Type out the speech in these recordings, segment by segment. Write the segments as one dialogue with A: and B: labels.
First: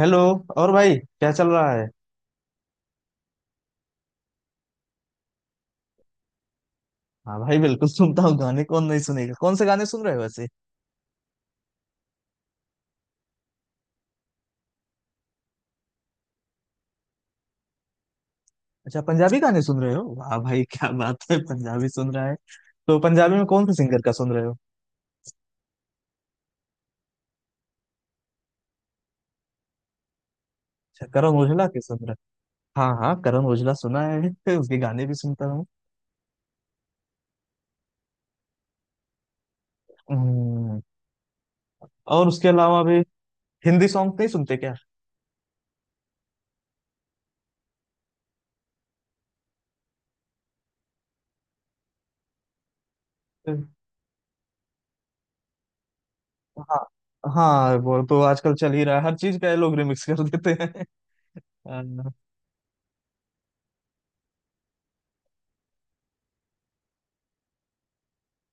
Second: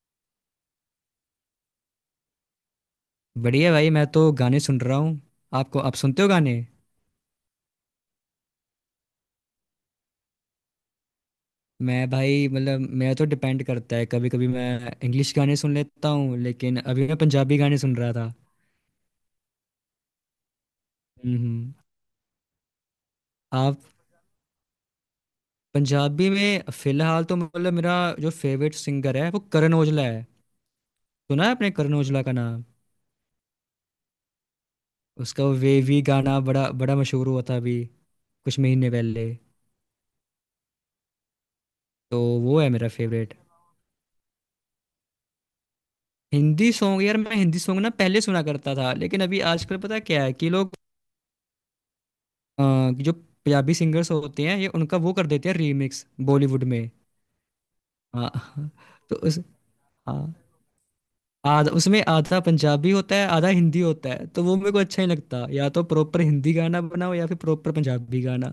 A: Hello. और भाई क्या चल रहा है?
B: बढ़िया भाई, मैं तो गाने सुन रहा हूँ। आपको, आप सुनते हो गाने?
A: हाँ भाई, बिल्कुल सुनता हूँ गाने। कौन नहीं सुनेगा? कौन से गाने सुन रहे हो वैसे?
B: मैं भाई, मतलब मेरा तो डिपेंड करता है। कभी कभी मैं इंग्लिश गाने सुन लेता हूँ, लेकिन अभी मैं पंजाबी गाने सुन रहा था।
A: अच्छा, पंजाबी गाने सुन रहे हो। वाह भाई, क्या बात है,
B: हम्म।
A: पंजाबी सुन रहा है। तो पंजाबी में कौन से
B: आप।
A: सिंगर का सुन रहे हो?
B: पंजाबी में फिलहाल तो मतलब मेरा जो फेवरेट सिंगर है, वो करण औजला है।
A: अच्छा करण
B: सुना है
A: ओजला
B: आपने
A: के
B: करण
A: सुन रहे।
B: औजला का नाम?
A: हो हाँ हाँ, करण ओजला सुना है। फिर उसके गाने भी
B: उसका
A: सुनता
B: वो
A: हूँ।
B: वेवी गाना बड़ा बड़ा मशहूर हुआ था अभी कुछ महीने पहले।
A: हम्म।
B: तो
A: और उसके
B: वो है
A: अलावा
B: मेरा
A: भी?
B: फेवरेट।
A: हिंदी सॉन्ग नहीं सुनते क्या?
B: हिंदी सॉन्ग यार, मैं हिंदी सॉन्ग ना पहले सुना करता था, लेकिन अभी आजकल पता क्या है कि लोग अ, जो पंजाबी सिंगर्स होते हैं, ये उनका वो कर देते हैं रीमिक्स बॉलीवुड में।
A: हाँ। हाँ वो तो आजकल
B: हाँ,
A: चल ही रहा है, हर
B: तो उस,
A: चीज का ये लोग रिमिक्स कर
B: हाँ
A: देते हैं।
B: आधा उसमें आधा पंजाबी होता है, आधा हिंदी होता है, तो वो मेरे को अच्छा ही लगता। या तो प्रॉपर हिंदी गाना बनाओ या फिर प्रॉपर पंजाबी गाना।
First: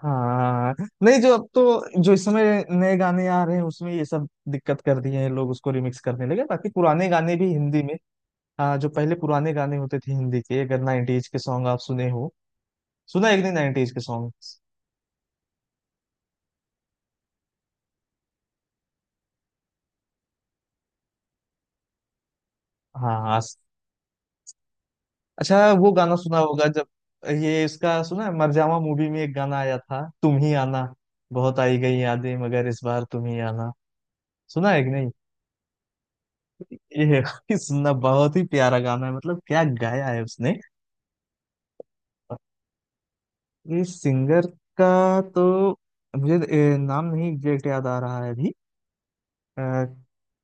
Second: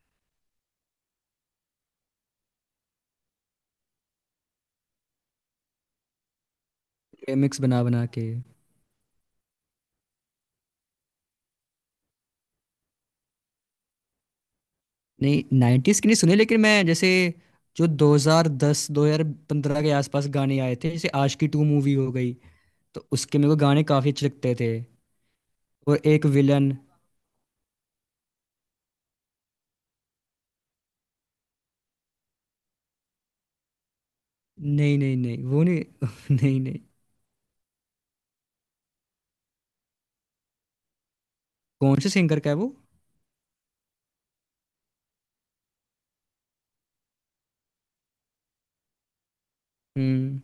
A: हाँ। नहीं, जो अब तो जो इस समय नए गाने आ रहे हैं उसमें ये सब दिक्कत कर दिए हैं, लोग उसको रिमिक्स करने लगे। बाकी पुराने गाने भी
B: रिमिक्स
A: हिंदी
B: बना
A: में।
B: बना के।
A: हाँ, जो पहले पुराने गाने होते थे हिंदी के, अगर 90s के सॉन्ग आप सुने हो। सुना एक दिन 90s के सॉन्ग।
B: नहीं, नाइन्टीज के नहीं सुने, लेकिन मैं जैसे जो 2010 2015 के आसपास गाने आए थे, जैसे आशिकी टू मूवी हो गई, तो
A: हाँ
B: उसके
A: हाँ।
B: मेरे को गाने काफी अच्छे लगते थे।
A: अच्छा, वो
B: और
A: गाना
B: एक
A: सुना होगा
B: विलन।
A: जब। ये इसका सुना है, मरजावा मूवी में एक गाना आया था, तुम ही आना। बहुत आई गई यादें मगर इस बार तुम ही आना। सुना है कि
B: नहीं
A: नहीं?
B: नहीं नहीं, वो नहीं। नहीं
A: ये
B: नहीं।
A: सुनना, बहुत ही प्यारा गाना है, मतलब क्या गाया है उसने।
B: कौन से सिंगर का है वो?
A: ये सिंगर का तो मुझे नाम नहीं एग्जैक्ट याद आ रहा है अभी अ,
B: हुँ।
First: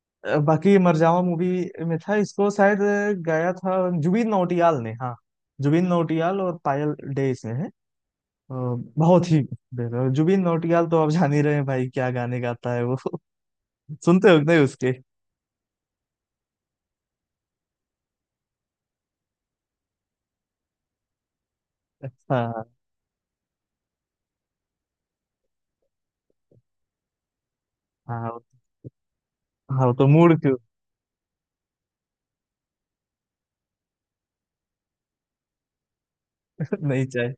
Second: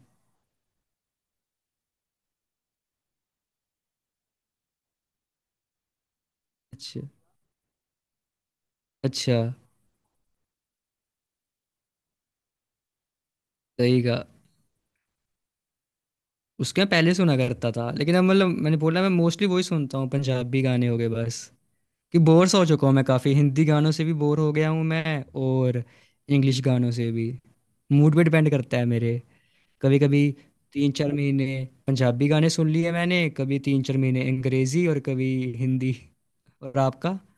A: बाकी मरजावा मूवी में था, इसको शायद गाया था जुबिन नौटियाल ने। हाँ। जुबिन नौटियाल और पायल
B: अच्छा।
A: डे इसमें है अ, बहुत
B: अच्छा।
A: ही बेहतर। जुबिन नौटियाल तो आप जान ही रहे हैं भाई, क्या गाने गाता है वो।
B: सही कहा।
A: सुनते हो कि नहीं उसके?
B: उसके मैं पहले सुना करता था, लेकिन अब, मतलब मैंने बोला, मैं मोस्टली वही सुनता हूँ, पंजाबी गाने हो गए बस। कि बोर सा हो
A: हाँ
B: चुका हूँ मैं काफ़ी, हिंदी गानों से भी बोर हो गया हूँ मैं, और इंग्लिश गानों से भी। मूड पे
A: हाँ
B: डिपेंड करता है मेरे।
A: हाँ, वो तो
B: कभी-कभी
A: मूड क्यों।
B: 3-4 महीने पंजाबी गाने सुन लिए मैंने, कभी 3-4 महीने अंग्रेज़ी, और कभी हिंदी। और
A: नहीं
B: आपका?
A: चाहिए।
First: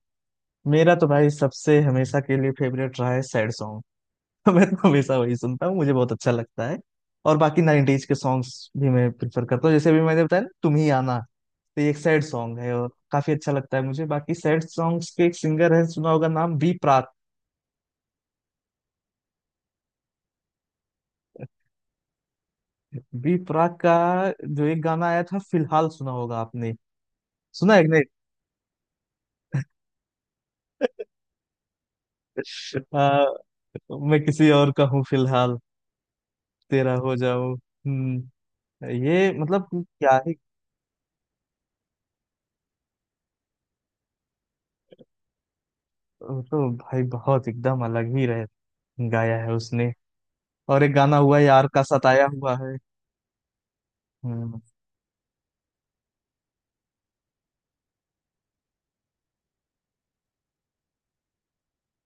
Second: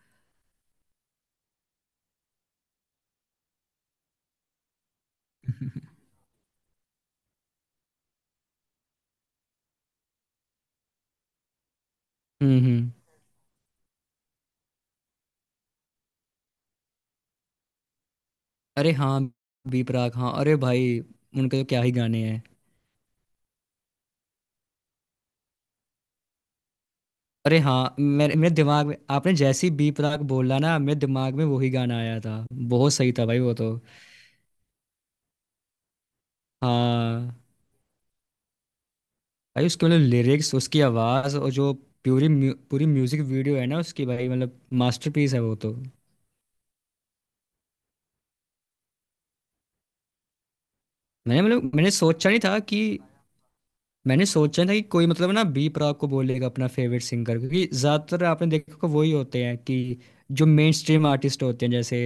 A: मेरा तो भाई सबसे हमेशा के लिए फेवरेट रहा है सैड सॉन्ग। मैं तो हमेशा वही सुनता हूँ, मुझे बहुत अच्छा लगता है। और बाकी 90s के सॉन्ग्स भी मैं प्रिफर करता हूँ, जैसे अभी मैंने बताया ना तुम ही आना। तो ये एक सैड सॉन्ग
B: हुँ,
A: है और
B: हुँ।
A: काफी अच्छा लगता है मुझे। बाकी सैड सॉन्ग्स के एक सिंगर है, सुना होगा नाम, बी प्राक।
B: अरे हाँ, बी प्राक, हाँ। अरे भाई, उनके तो क्या ही गाने हैं।
A: बी प्राक का जो एक गाना आया था फिलहाल, सुना होगा आपने?
B: अरे
A: सुना है कि
B: हाँ,
A: नहीं?
B: मेरे मेरे दिमाग में, आपने जैसी बी प्राक बोला ना, मेरे दिमाग में वही गाना आया था। बहुत सही
A: आ,
B: था भाई वो तो।
A: मैं किसी और का हूँ फिलहाल। तेरा हो
B: हाँ
A: जाऊं। हम्म। ये
B: भाई,
A: मतलब
B: उसके मतलब
A: क्या ही।
B: लिरिक्स, उसकी आवाज़, और जो पूरी म्यूजिक वीडियो है ना उसकी, भाई मतलब मास्टरपीस है वो तो।
A: तो भाई बहुत एकदम अलग ही रह गाया है उसने। और एक गाना हुआ
B: मैंने
A: है, यार
B: मतलब
A: का
B: मैंने
A: सताया
B: सोचा नहीं
A: हुआ
B: था
A: है।
B: कि मैंने
A: हम्म।
B: सोचा नहीं था कि कोई मतलब ना बी प्राक को बोलेगा अपना फेवरेट सिंगर, क्योंकि ज़्यादातर आपने देखा होगा वही होते हैं कि जो मेन स्ट्रीम आर्टिस्ट होते हैं, जैसे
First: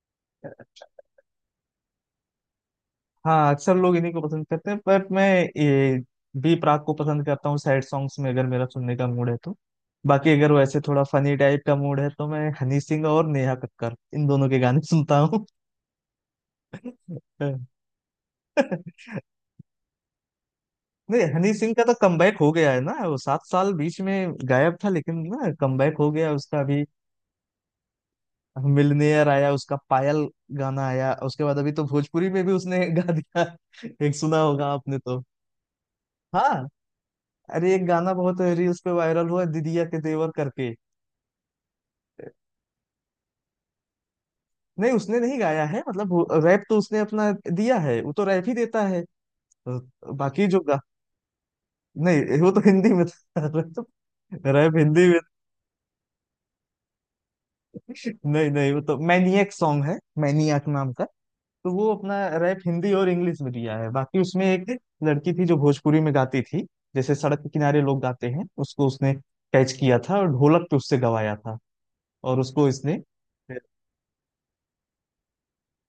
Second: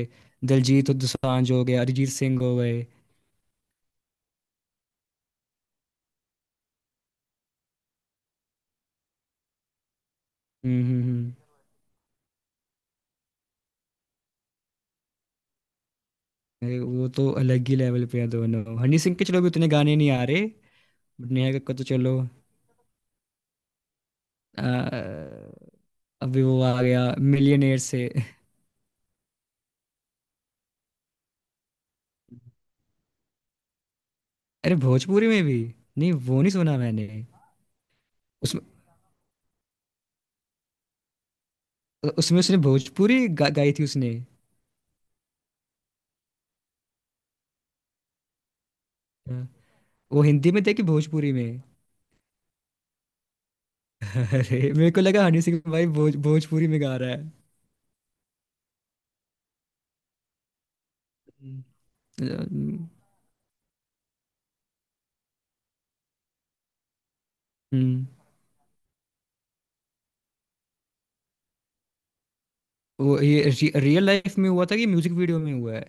B: दिलजीत दोसांझ हो गए, अरिजीत सिंह हो गए।
A: हाँ, अक्सर लोग इन्हीं को पसंद करते हैं बट मैं ये बी प्राक को पसंद करता हूँ सैड सॉन्ग्स में, अगर मेरा सुनने का मूड है तो। बाकी अगर वो ऐसे
B: हम्म
A: थोड़ा
B: हम्म, हम्म।
A: फनी टाइप का मूड है तो मैं हनी सिंह और नेहा कक्कर इन दोनों के गाने सुनता हूँ।
B: अरे वो तो
A: हाँ।
B: अलग ही लेवल पे है दोनों। हनी सिंह के चलो भी उतने गाने नहीं आ रहे,
A: नहीं,
B: बट नेहा
A: हनी सिंह
B: कक्कड़ तो
A: का तो
B: चलो
A: कमबैक हो गया है ना, वो सात साल बीच में
B: आ,
A: गायब था लेकिन ना, कमबैक हो गया
B: अभी
A: उसका
B: वो आ
A: अभी।
B: गया मिलियनेयर से।
A: मिलनेयर आया उसका, पायल गाना आया, उसके बाद अभी तो भोजपुरी में भी उसने गा दिया। एक सुना होगा
B: अरे
A: आपने तो।
B: भोजपुरी में भी? नहीं, वो नहीं
A: हाँ,
B: सुना मैंने।
A: अरे एक गाना बहुत
B: उसमें,
A: रील्स पे वायरल हुआ, दीदिया के देवर करके।
B: उसमें उसने गाई थी उसने।
A: नहीं, उसने नहीं गाया है मतलब। रैप तो उसने अपना दिया है, वो तो रैप ही देता है।
B: हाँ, वो
A: बाकी
B: हिंदी
A: जो
B: में थे
A: गा।
B: कि भोजपुरी में?
A: नहीं वो तो हिंदी में था। तो
B: अरे
A: रैप
B: मेरे को
A: हिंदी में।
B: लगा हनी सिंह भाई भोजपुरी में गा रहा है।
A: नहीं नहीं, वो तो मैनियक सॉन्ग है, मैनियक नाम का। तो वो अपना रैप
B: हम्म
A: हिंदी और इंग्लिश में दिया है, बाकी उसमें एक लड़की थी जो भोजपुरी में गाती थी। जैसे सड़क के किनारे लोग
B: हम्म,
A: गाते हैं, उसको उसने कैच किया था और ढोलक पे उससे गवाया था, और उसको इसने।
B: वो ये रियल लाइफ में हुआ था कि म्यूजिक वीडियो में हुआ है?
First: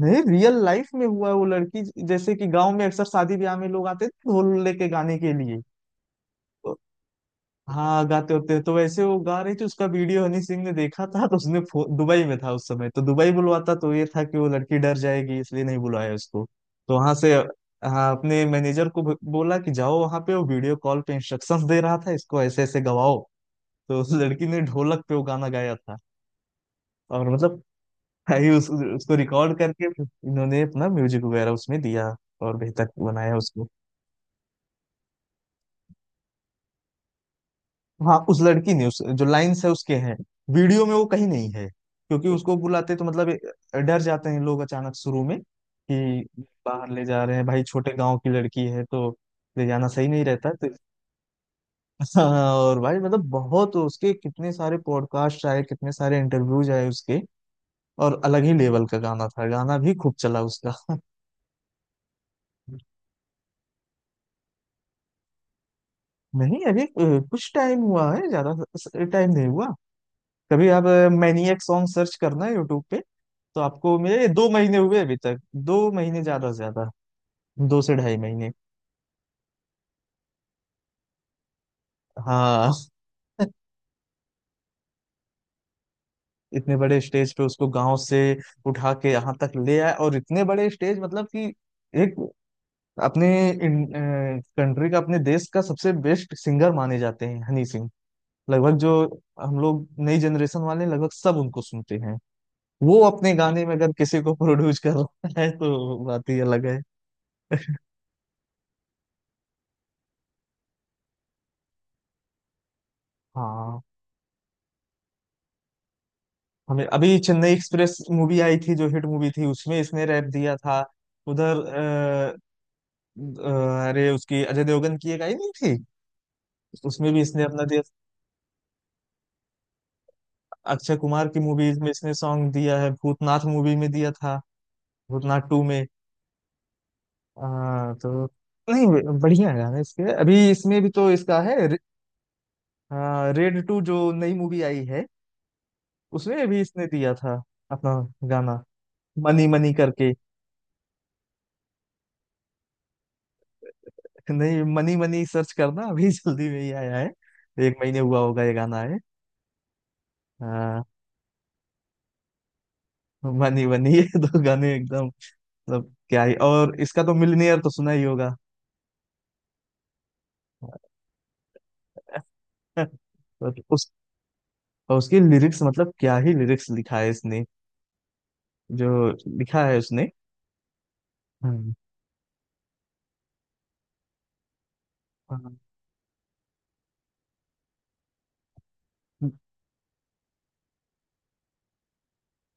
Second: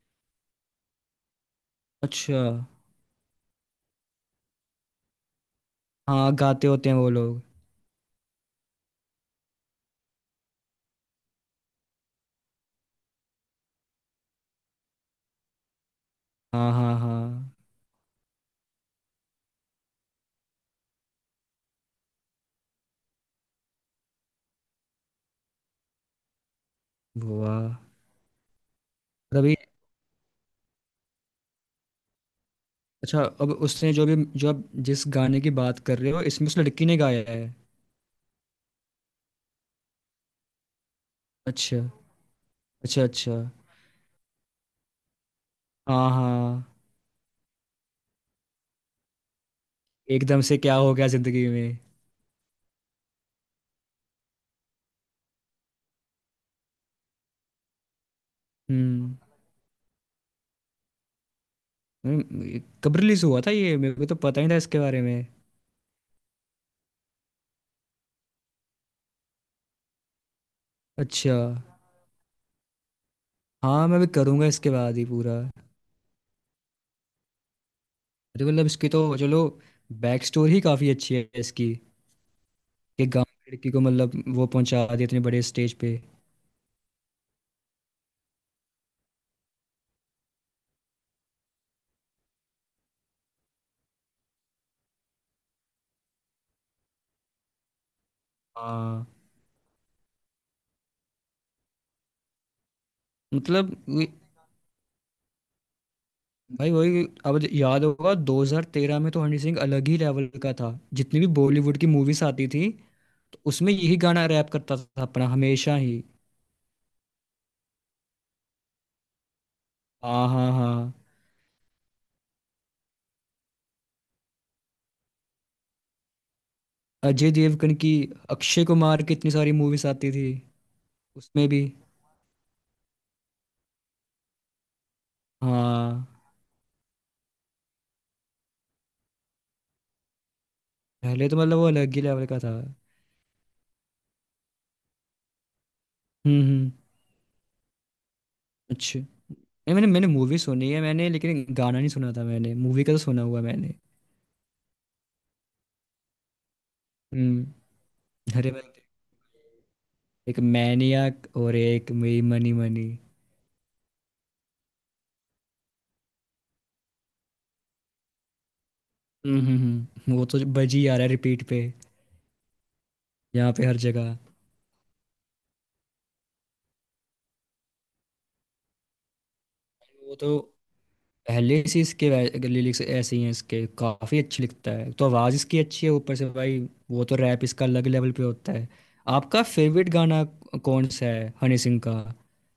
A: नहीं, रियल लाइफ में हुआ है। वो लड़की जैसे
B: अच्छा।
A: कि गांव में अक्सर शादी ब्याह में लोग आते थे ढोल लेके गाने के लिए।
B: हाँ, गाते
A: तो
B: होते हैं वो लोग।
A: हाँ, गाते होते हैं तो वैसे वो गा रही थी, उसका वीडियो हनी सिंह ने देखा था। तो उसने दुबई में था उस समय, तो दुबई बुलवाता तो ये था कि वो लड़की डर जाएगी, इसलिए नहीं बुलाया उसको।
B: हाँ
A: तो
B: हाँ
A: वहां
B: हाँ।
A: से हाँ, अपने मैनेजर को बोला कि जाओ वहां पे। वो वीडियो कॉल पे इंस्ट्रक्शंस दे रहा था इसको, ऐसे ऐसे गवाओ। तो उस लड़की ने ढोलक पे वो गाना गाया था और मतलब।
B: वाह।
A: भाई उसको
B: और अभी?
A: रिकॉर्ड करके फिर इन्होंने अपना म्यूजिक वगैरह उसमें दिया और बेहतर
B: अच्छा,
A: बनाया
B: अब
A: उसको।
B: उसने जो भी, जो आप जिस गाने की बात कर रहे हो, इसमें उस लड़की ने गाया है?
A: हाँ उस लड़की ने, उस जो लाइंस है उसके हैं, वीडियो में वो कहीं नहीं है
B: अच्छा,
A: क्योंकि उसको बुलाते
B: अच्छा,
A: तो मतलब
B: अच्छा।
A: डर जाते हैं लोग अचानक शुरू में
B: हाँ
A: कि
B: हाँ।
A: बाहर ले जा रहे हैं भाई, छोटे गांव की लड़की है तो, ले जाना सही नहीं
B: एकदम
A: रहता
B: से
A: तो।
B: क्या हो गया जिंदगी में।
A: हाँ और भाई मतलब बहुत, उसके कितने सारे पॉडकास्ट आए, कितने सारे इंटरव्यूज आए उसके, और अलग ही लेवल का
B: हम्म
A: गाना था, गाना भी खूब चला उसका।
B: कब रिलीज हुआ था ये? मेरे को तो पता ही था इसके बारे में।
A: नहीं अभी कुछ टाइम हुआ है, ज्यादा टाइम नहीं हुआ। कभी आप
B: अच्छा।
A: मैनिएक सॉन्ग सर्च करना यूट्यूब पे। तो
B: हाँ
A: आपको
B: मैं भी
A: मेरे, ये
B: करूँगा
A: दो
B: इसके
A: महीने
B: बाद
A: हुए
B: ही
A: अभी तक,
B: पूरा।
A: दो महीने ज्यादा से ज्यादा, दो से ढाई
B: अरे
A: महीने।
B: मतलब इसकी तो चलो बैक स्टोरी ही काफ़ी अच्छी है इसकी,
A: हाँ
B: कि गांव की लड़की को मतलब वो पहुंचा दिया इतने बड़े स्टेज पे।
A: इतने बड़े स्टेज पे उसको गांव से उठा के यहाँ तक ले आए, और इतने बड़े स्टेज, मतलब कि एक अपने कंट्री का, अपने देश का सबसे बेस्ट सिंगर माने जाते हैं हनी सिंह। लगभग जो
B: हाँ।
A: हम लोग नई जनरेशन वाले हैं, लगभग सब उनको सुनते हैं। वो अपने गाने
B: मतलब
A: में अगर किसी को प्रोड्यूस कर रहा है तो बात ही अलग
B: भाई
A: है।
B: वही, अब याद होगा 2013 में तो हनी सिंह अलग ही लेवल का था। जितनी भी बॉलीवुड की मूवीज आती थी, तो उसमें
A: हाँ,
B: यही गाना रैप करता था अपना हमेशा ही।
A: हमें अभी चेन्नई एक्सप्रेस मूवी आई थी जो हिट मूवी थी, उसमें इसने
B: आ
A: रैप
B: हाँ
A: दिया था।
B: हाँ।
A: उधर अरे उसकी अजय देवगन की एक आई नहीं थी, उसमें भी
B: अजय
A: इसने अपना
B: देवगन
A: दिया।
B: की, अक्षय कुमार की इतनी सारी मूवीज आती थी।
A: अक्षय कुमार की
B: उसमें भी।
A: मूवीज में इसने सॉन्ग दिया है, भूतनाथ मूवी में दिया था, भूतनाथ टू में
B: हाँ।
A: तो नहीं। बढ़िया गाने इसके। अभी इसमें भी तो
B: पहले तो
A: इसका
B: मतलब वो
A: है रे,
B: अलग ही लेवल का था।
A: रेड टू जो नई मूवी आई है, उसमें भी
B: हम्म।
A: इसने दिया था अपना गाना,
B: अच्छा,
A: मनी मनी
B: नहीं मैंने, मैंने
A: करके।
B: मूवी सुनी है मैंने, लेकिन गाना नहीं सुना था मैंने। मूवी का तो सुना हुआ मैंने।
A: नहीं, मनी मनी सर्च करना। अभी जल्दी में ही आया है,
B: हम्म।
A: एक महीने हुआ होगा
B: अरे
A: ये
B: मैं,
A: गाना है।
B: एक
A: हाँ,
B: मैनियाक, और एक मई मनी मनी।
A: मनी मनी, ये दो गाने एकदम मतलब क्या ही। और इसका तो मिलनियर तो सुना ही होगा।
B: हम्म हम्म, वो तो बज ही आ रहा है रिपीट पे, यहाँ
A: तो
B: पे हर
A: उस।
B: जगह।
A: और उसकी लिरिक्स मतलब क्या ही लिरिक्स लिखा है इसने, जो लिखा है उसने।
B: वो तो पहले
A: हम्म,
B: से इसके लिरिक्स ऐसे ही हैं इसके। काफ़ी अच्छी लिखता है, तो आवाज़
A: हाँ।
B: इसकी अच्छी है ऊपर से भाई। वो तो रैप इसका अलग लेवल पे होता है। आपका फेवरेट गाना कौन सा है हनी सिंह का?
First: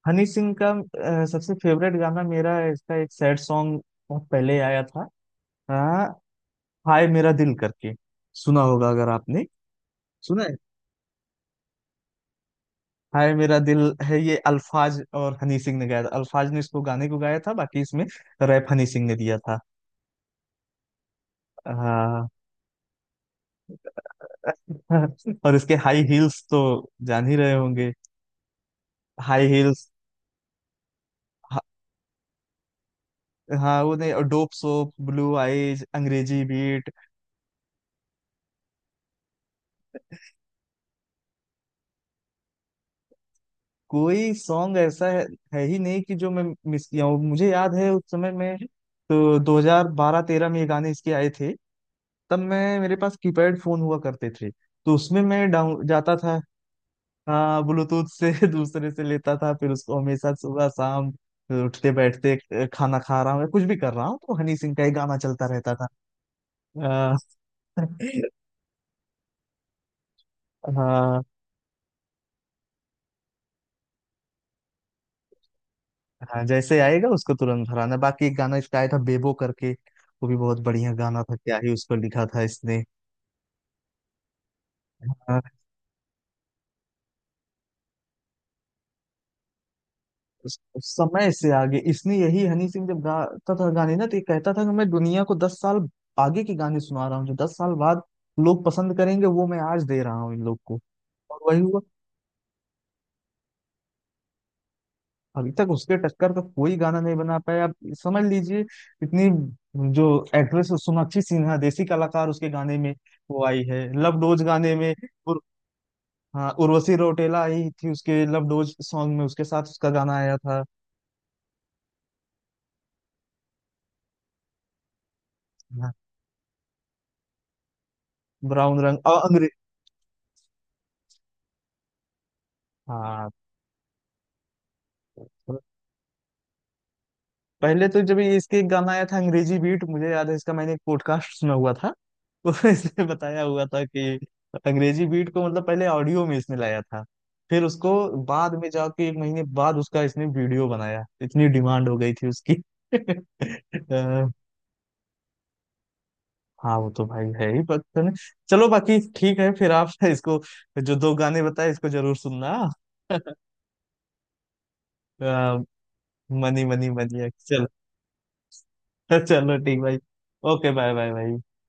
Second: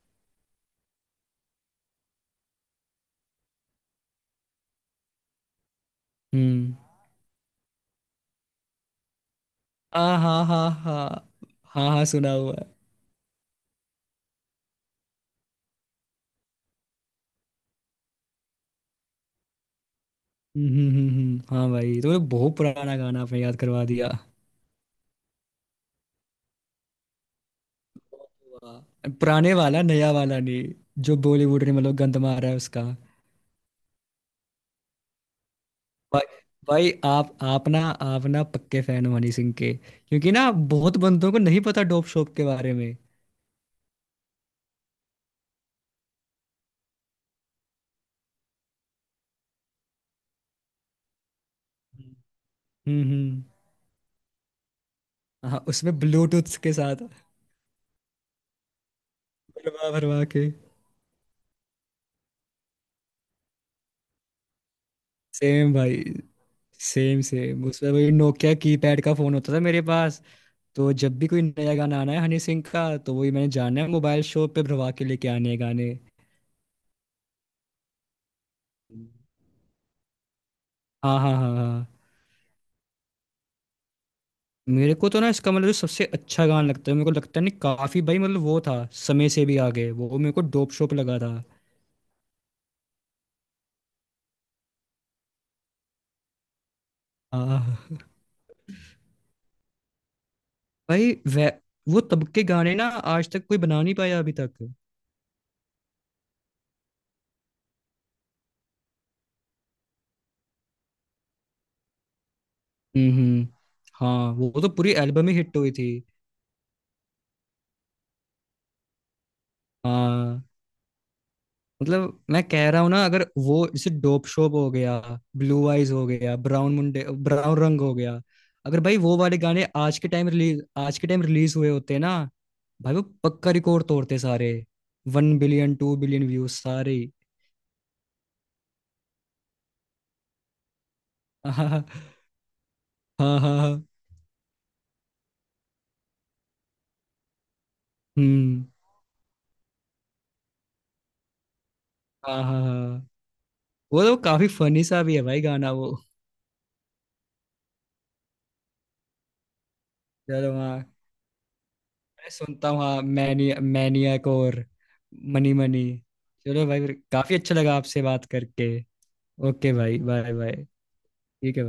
A: हनी सिंह का सबसे फेवरेट गाना मेरा है, इसका एक सैड सॉन्ग, बहुत पहले आया था हाँ,
B: हम्म।
A: हाय मेरा दिल करके सुना होगा अगर आपने,
B: आ हा
A: सुना है।
B: हा हा। हाँ हाँ, सुना हुआ है।
A: हाय मेरा दिल है ये, अल्फाज और हनी सिंह ने गाया था। अल्फाज ने इसको गाने को गाया था, बाकी इसमें रैप हनी सिंह ने दिया था।
B: हाँ भाई, तो ये
A: हाँ
B: बहुत पुराना गाना आपने याद करवा दिया।
A: और इसके हाई हील्स तो जान ही रहे होंगे।
B: वाह।
A: हाई
B: पुराने वाला?
A: हील्स।
B: नया वाला नहीं जो बॉलीवुड ने मतलब गंद मारा है उसका?
A: हाँ वो नहीं, और डोप सोप, ब्लू आइज,
B: भाई,
A: अंग्रेजी बीट।
B: भाई आप ना, आप ना पक्के फैन हो हनी सिंह के, क्योंकि ना बहुत बंदों को नहीं पता डोप शोप के बारे में।
A: कोई सॉन्ग ऐसा है ही नहीं कि जो मैं मिस किया हूँ। मुझे याद है उस समय में, तो 2012-13 में ये गाने इसके आए थे। तब मैं, मेरे पास
B: हम्म।
A: कीपैड फोन हुआ करते थे, तो उसमें मैं
B: हाँ,
A: डाउन
B: उसमें
A: जाता था।
B: ब्लूटूथ के साथ
A: हाँ, ब्लूटूथ से दूसरे से लेता था, फिर
B: भरवा
A: उसको
B: भरवा
A: हमेशा
B: के।
A: सुबह शाम उठते बैठते खाना खा रहा हूँ या कुछ भी कर रहा हूँ तो हनी सिंह का ही गाना चलता
B: सेम
A: रहता था
B: भाई, सेम
A: अ,
B: सेम। उसमें वही नोकिया कीपैड का फोन होता था मेरे पास। तो जब
A: हाँ
B: भी कोई नया गाना आना है हनी सिंह का, तो वही मैंने जाना है मोबाइल शॉप पे, भरवा के लेके आने हैं गाने।
A: हाँ, जैसे आएगा उसको तुरंत भराना। बाकी एक गाना इसका आया था बेबो करके, वो भी बहुत बढ़िया
B: हाँ
A: गाना
B: हाँ
A: था,
B: हाँ
A: क्या ही उसको
B: हाँ।
A: लिखा था इसने।
B: मेरे को तो ना इसका, मतलब जो सबसे अच्छा गाना लगता है मेरे को, लगता है नहीं, काफी भाई, मतलब वो था समय से भी आगे, वो मेरे को
A: स-
B: डोप शोप लगा
A: समय
B: था।
A: से आगे इसने, यही हनी सिंह जब गाता था गाने ना तो ये कहता था कि मैं दुनिया को 10 साल आगे के गाने सुना रहा हूँ, जो दस
B: आह।
A: साल बाद लोग पसंद करेंगे वो मैं आज दे रहा हूँ इन लोग को।
B: भाई
A: और
B: वे,
A: वही हुआ।
B: वो तब के गाने ना आज तक कोई बना नहीं पाया अभी तक।
A: अभी तक उसके टक्कर का कोई गाना नहीं बना पाया, आप समझ लीजिए। इतनी जो एक्ट्रेस सोनाक्षी सिन्हा, देसी कलाकार उसके गाने में, वो
B: हम्म।
A: आई है लव
B: हाँ,
A: डोज
B: वो तो
A: गाने
B: पूरी
A: में
B: एल्बम ही
A: उर,
B: हिट हुई थी।
A: हाँ, उर्वशी रौटेला आई थी उसके लव डोज सॉन्ग में, उसके साथ उसका गाना आया
B: हाँ
A: था।
B: मतलब मैं कह रहा हूँ ना, अगर वो जैसे डोप शोप हो गया, ब्लू आइज
A: हाँ,
B: हो गया, ब्राउन मुंडे, ब्राउन रंग हो गया,
A: ब्राउन
B: अगर भाई
A: रंग
B: वो
A: और
B: वाले
A: अंग्रेज।
B: गाने आज के टाइम रिलीज, आज के टाइम रिलीज हुए होते ना, भाई वो
A: हाँ,
B: पक्का रिकॉर्ड तोड़ते सारे। One billion, two billion views सारे।
A: पहले तो जब ये इसके एक गाना आया था अंग्रेजी बीट, मुझे याद है इसका, मैंने एक पॉडकास्ट सुना
B: हाँ
A: हुआ
B: हाँ
A: था। उसमें इसने
B: हाँ
A: बताया
B: हाँ
A: हुआ
B: हाँ,
A: था कि अंग्रेजी बीट को मतलब पहले ऑडियो में इसने लाया था, फिर उसको बाद
B: हम्म।
A: में जाके एक महीने बाद उसका इसने वीडियो बनाया, इतनी डिमांड हो गई थी
B: हाँ
A: उसकी।
B: हाँ हाँ, वो तो
A: अ,
B: काफी फनी सा भी है भाई गाना वो।
A: हाँ वो तो भाई है ही, पता नहीं। चलो बाकी ठीक है फिर आप इसको
B: चलो हाँ,
A: जो दो गाने बताए इसको जरूर
B: मैं
A: सुनना।
B: सुनता हूँ हाँ, मैनी मैनियक और
A: अ,
B: मनी मनी।
A: मनी
B: चलो भाई,
A: मनी
B: फिर
A: मनी
B: काफी अच्छा
A: चलो।
B: लगा आपसे बात करके।
A: चलो
B: ओके
A: ठीक भाई।
B: भाई, bye bye.
A: Okay bye bye भाई।
B: ठीक है भाई।